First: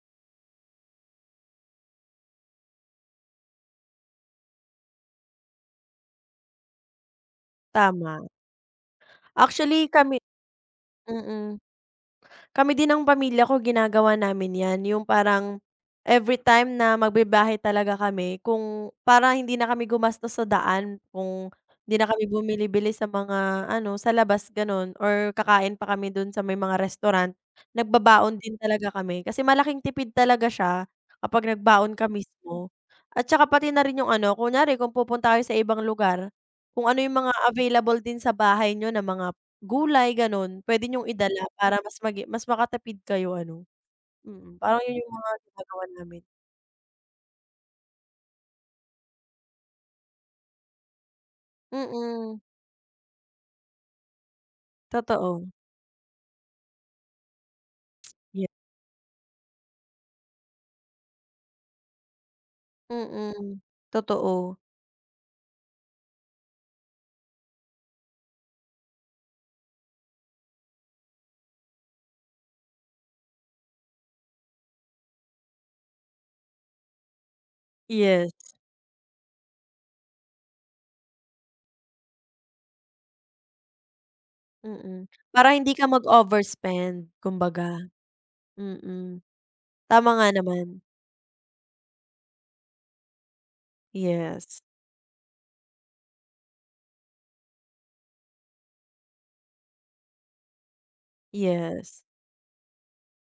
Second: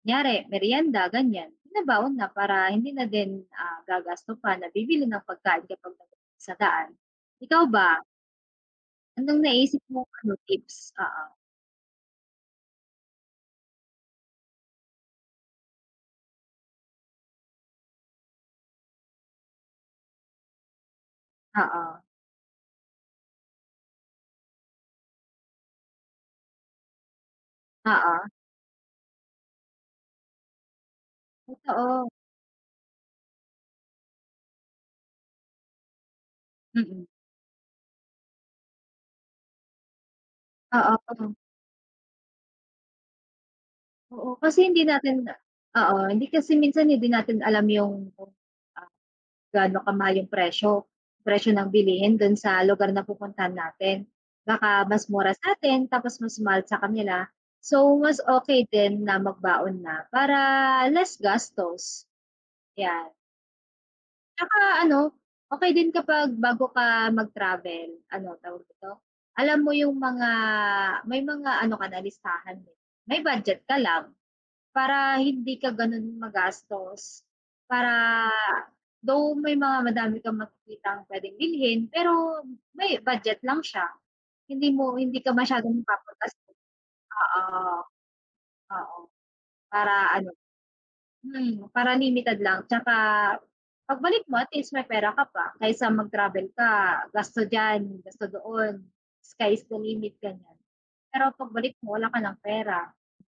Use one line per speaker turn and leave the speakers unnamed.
Kunyari merienda ganyan, binabaon na para hindi na din, ah, gagasto pa na bibili ng pagkain kapag [unintelligible] sa daan. Ikaw ba?
Tama.
Anong naisip
Actually
mo?
kami
Ano tips, oo?
mm, kami din nang pamilya ko, ginagawa namin yan, yung parang everytime na magbibiyahe talaga kami, kung parang hindi na kami gumastos sa daan, kung hindi
Oo.
na kami bumili-bili sa mga ano sa labas ganun or kakain pa kami dun sa may mga restaurant,
Oo.
nagbabaon din talaga kami. Kasi malaking tipid talaga siya kapag nagbaon ka
Totoo.
mismo. At 'tsaka pati na rin yung ano, kunyari kung pupunta tayo sa ibang lugar kung ano
Mm.
yung mga available din sa bahay niyo na mga gulay ganun, pwede niyong
Oo.
idala para mas magi mas makatipid kayo ano,
Oo,
mm.
kasi
Parang
hindi
yun yung
natin
mga ginagawa
oo,
namin.
hindi kasi minsan hindi natin alam yung kung, ah, gaano kamahal yung presyo, presyo ng bilihin dun
Mm.
sa lugar na pupuntahan natin. Baka mas mura
Totoo.
sa'tin, tapos mas mahal sa kanila. So, mas
Yep.
okay din na magbaon na, para less gastos. Yan.
Mm, totoo.
Tsaka ano, okey din kapag bago ka mag-travel, ano tawag dito alam mo yung mga, may mga ano ka na listahan, eh. May budget ka lang, para hindi ka ganun magastos. Para,
Yes.
though may mga madami kang makikitang pwedeng bilhin pero may budget lang siya, hindi mo
Mm,
hindi ka
para hindi
masyadong
ka
mapapagastos.
mag-overspend
Oo,
kumbaga,
oo,
mm. Tama
para
nga
ano,
naman.
mm, para limited lang. Tsaka, pagbalik mo, at
Yes.
least may pera ka pa. Kaysa mag-travel ka, gasto dyan, gasto doon, sky is the limit ganyan, pero pagbalik
Yes.
mo wala ka ng pera.